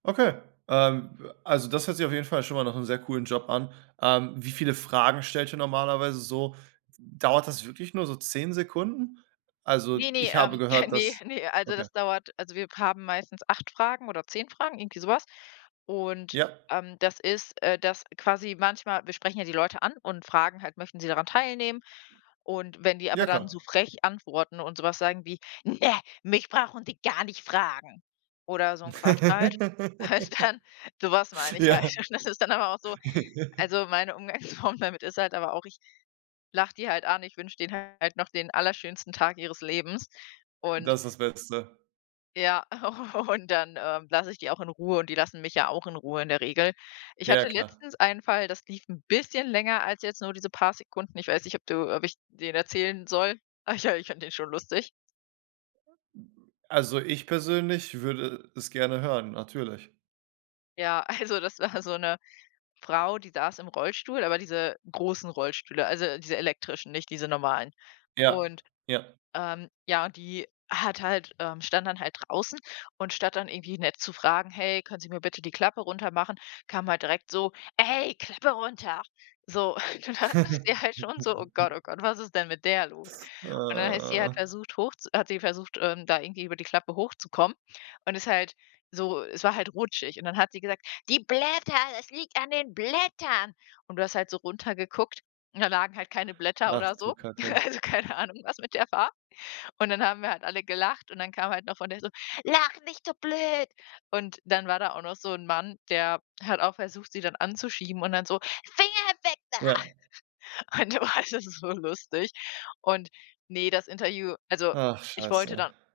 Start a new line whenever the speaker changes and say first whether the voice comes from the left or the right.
right: Okay, ähm, also das hört sich auf jeden Fall schon mal nach 'nem sehr coolen Job an. Ähm, wie viele Fragen stellt ihr normalerweise so? Dauert das wirklich nur so 10 Sekunden? Also
left: Ne, ne,
right: ich habe
left: ähm,
right: gehört,
left: ne,
right: dass
left: ne, also,
right: Okay.
left: das dauert also, wir haben meistens 8 Fragen oder 10 Fragen, irgendwie sowas. Und,
right: Ja.
left: ähm, das ist, äh, dass quasi manchmal wir sprechen ja die Leute an und fragen halt: „Möchten Sie daran teilnehmen?“ Und wenn die aber
right: Ja,
left: dann so
right: klar.
left: frech antworten und sowas sagen wie: „Ne, mich brauchen Sie gar nicht fragen.“ oder so 'n Quatsch halt halt dann sowas meine ich halt,
right: Ja.
left: und das ist dann aber auch so also meine Umgangsform damit ist halt aber auch ich lache die halt an, ich wünsche denen halt noch den allerschönsten Tag ihres Lebens, und
right: Das ist das Beste.
left: ja, und dann ähm, lasse ich die auch in Ruhe, und die lassen mich ja auch in Ruhe in der Regel. Ich
right: Ja,
left: hatte
right: klar.
left: letztens einen Fall, das lief 'n bisschen länger als jetzt nur diese paar Sekunden. Ich weiß nicht, ob du ob ich den erzählen soll. Ach ja, ich fand den schon lustig.
right: Also, ich persönlich würde es gerne hören, natürlich.
left: Ja, also, das war so 'ne Frau, die saß im Rollstuhl aber diese großen Rollstühle, also, diese elektrischen, nicht diese normalen.
right: Ja,
left: Und,
right: ja.
left: ähm, ja und die hat halt ähm, stand dann halt draußen und statt dann irgendwie nett zu fragen: „Hey, können Sie mir bitte die Klappe runtermachen“, kam halt direkt so: „Ey, Klappe runter!“ So. Und dann dachte ich halt schon so: „Oh Gott, oh Gott, was ist denn mit der los?“ Und dann ist sie halt versucht, hoch zu hat sie versucht, ähm, da irgendwie über die Klappe hochzukommen, und ist halt so es war halt rutschig, und dann hat sie gesagt: „Die Blätter, das liegt an den Blättern.“ Und du hast halt so runtergeguckt, und da lagen halt keine Blätter
right: Ach,
left: oder
right: du
left: so.
right: Kacke.
left: Also keine Ahnung, was mit der war. Und dann haben wir halt alle gelacht, und dann kam halt noch von der so: „Lacht nicht so blöd!“ Und dann war da auch noch so 'n Mann der hat auch versucht, sie dann anzuschieben und dann so: „Finger weg da!"
right: Ja.
left: Und wa [unintelligible] so lustig, und, ne, das Interview also,
right: Ach,
left: ich wollte
right: scheiße.
left: dann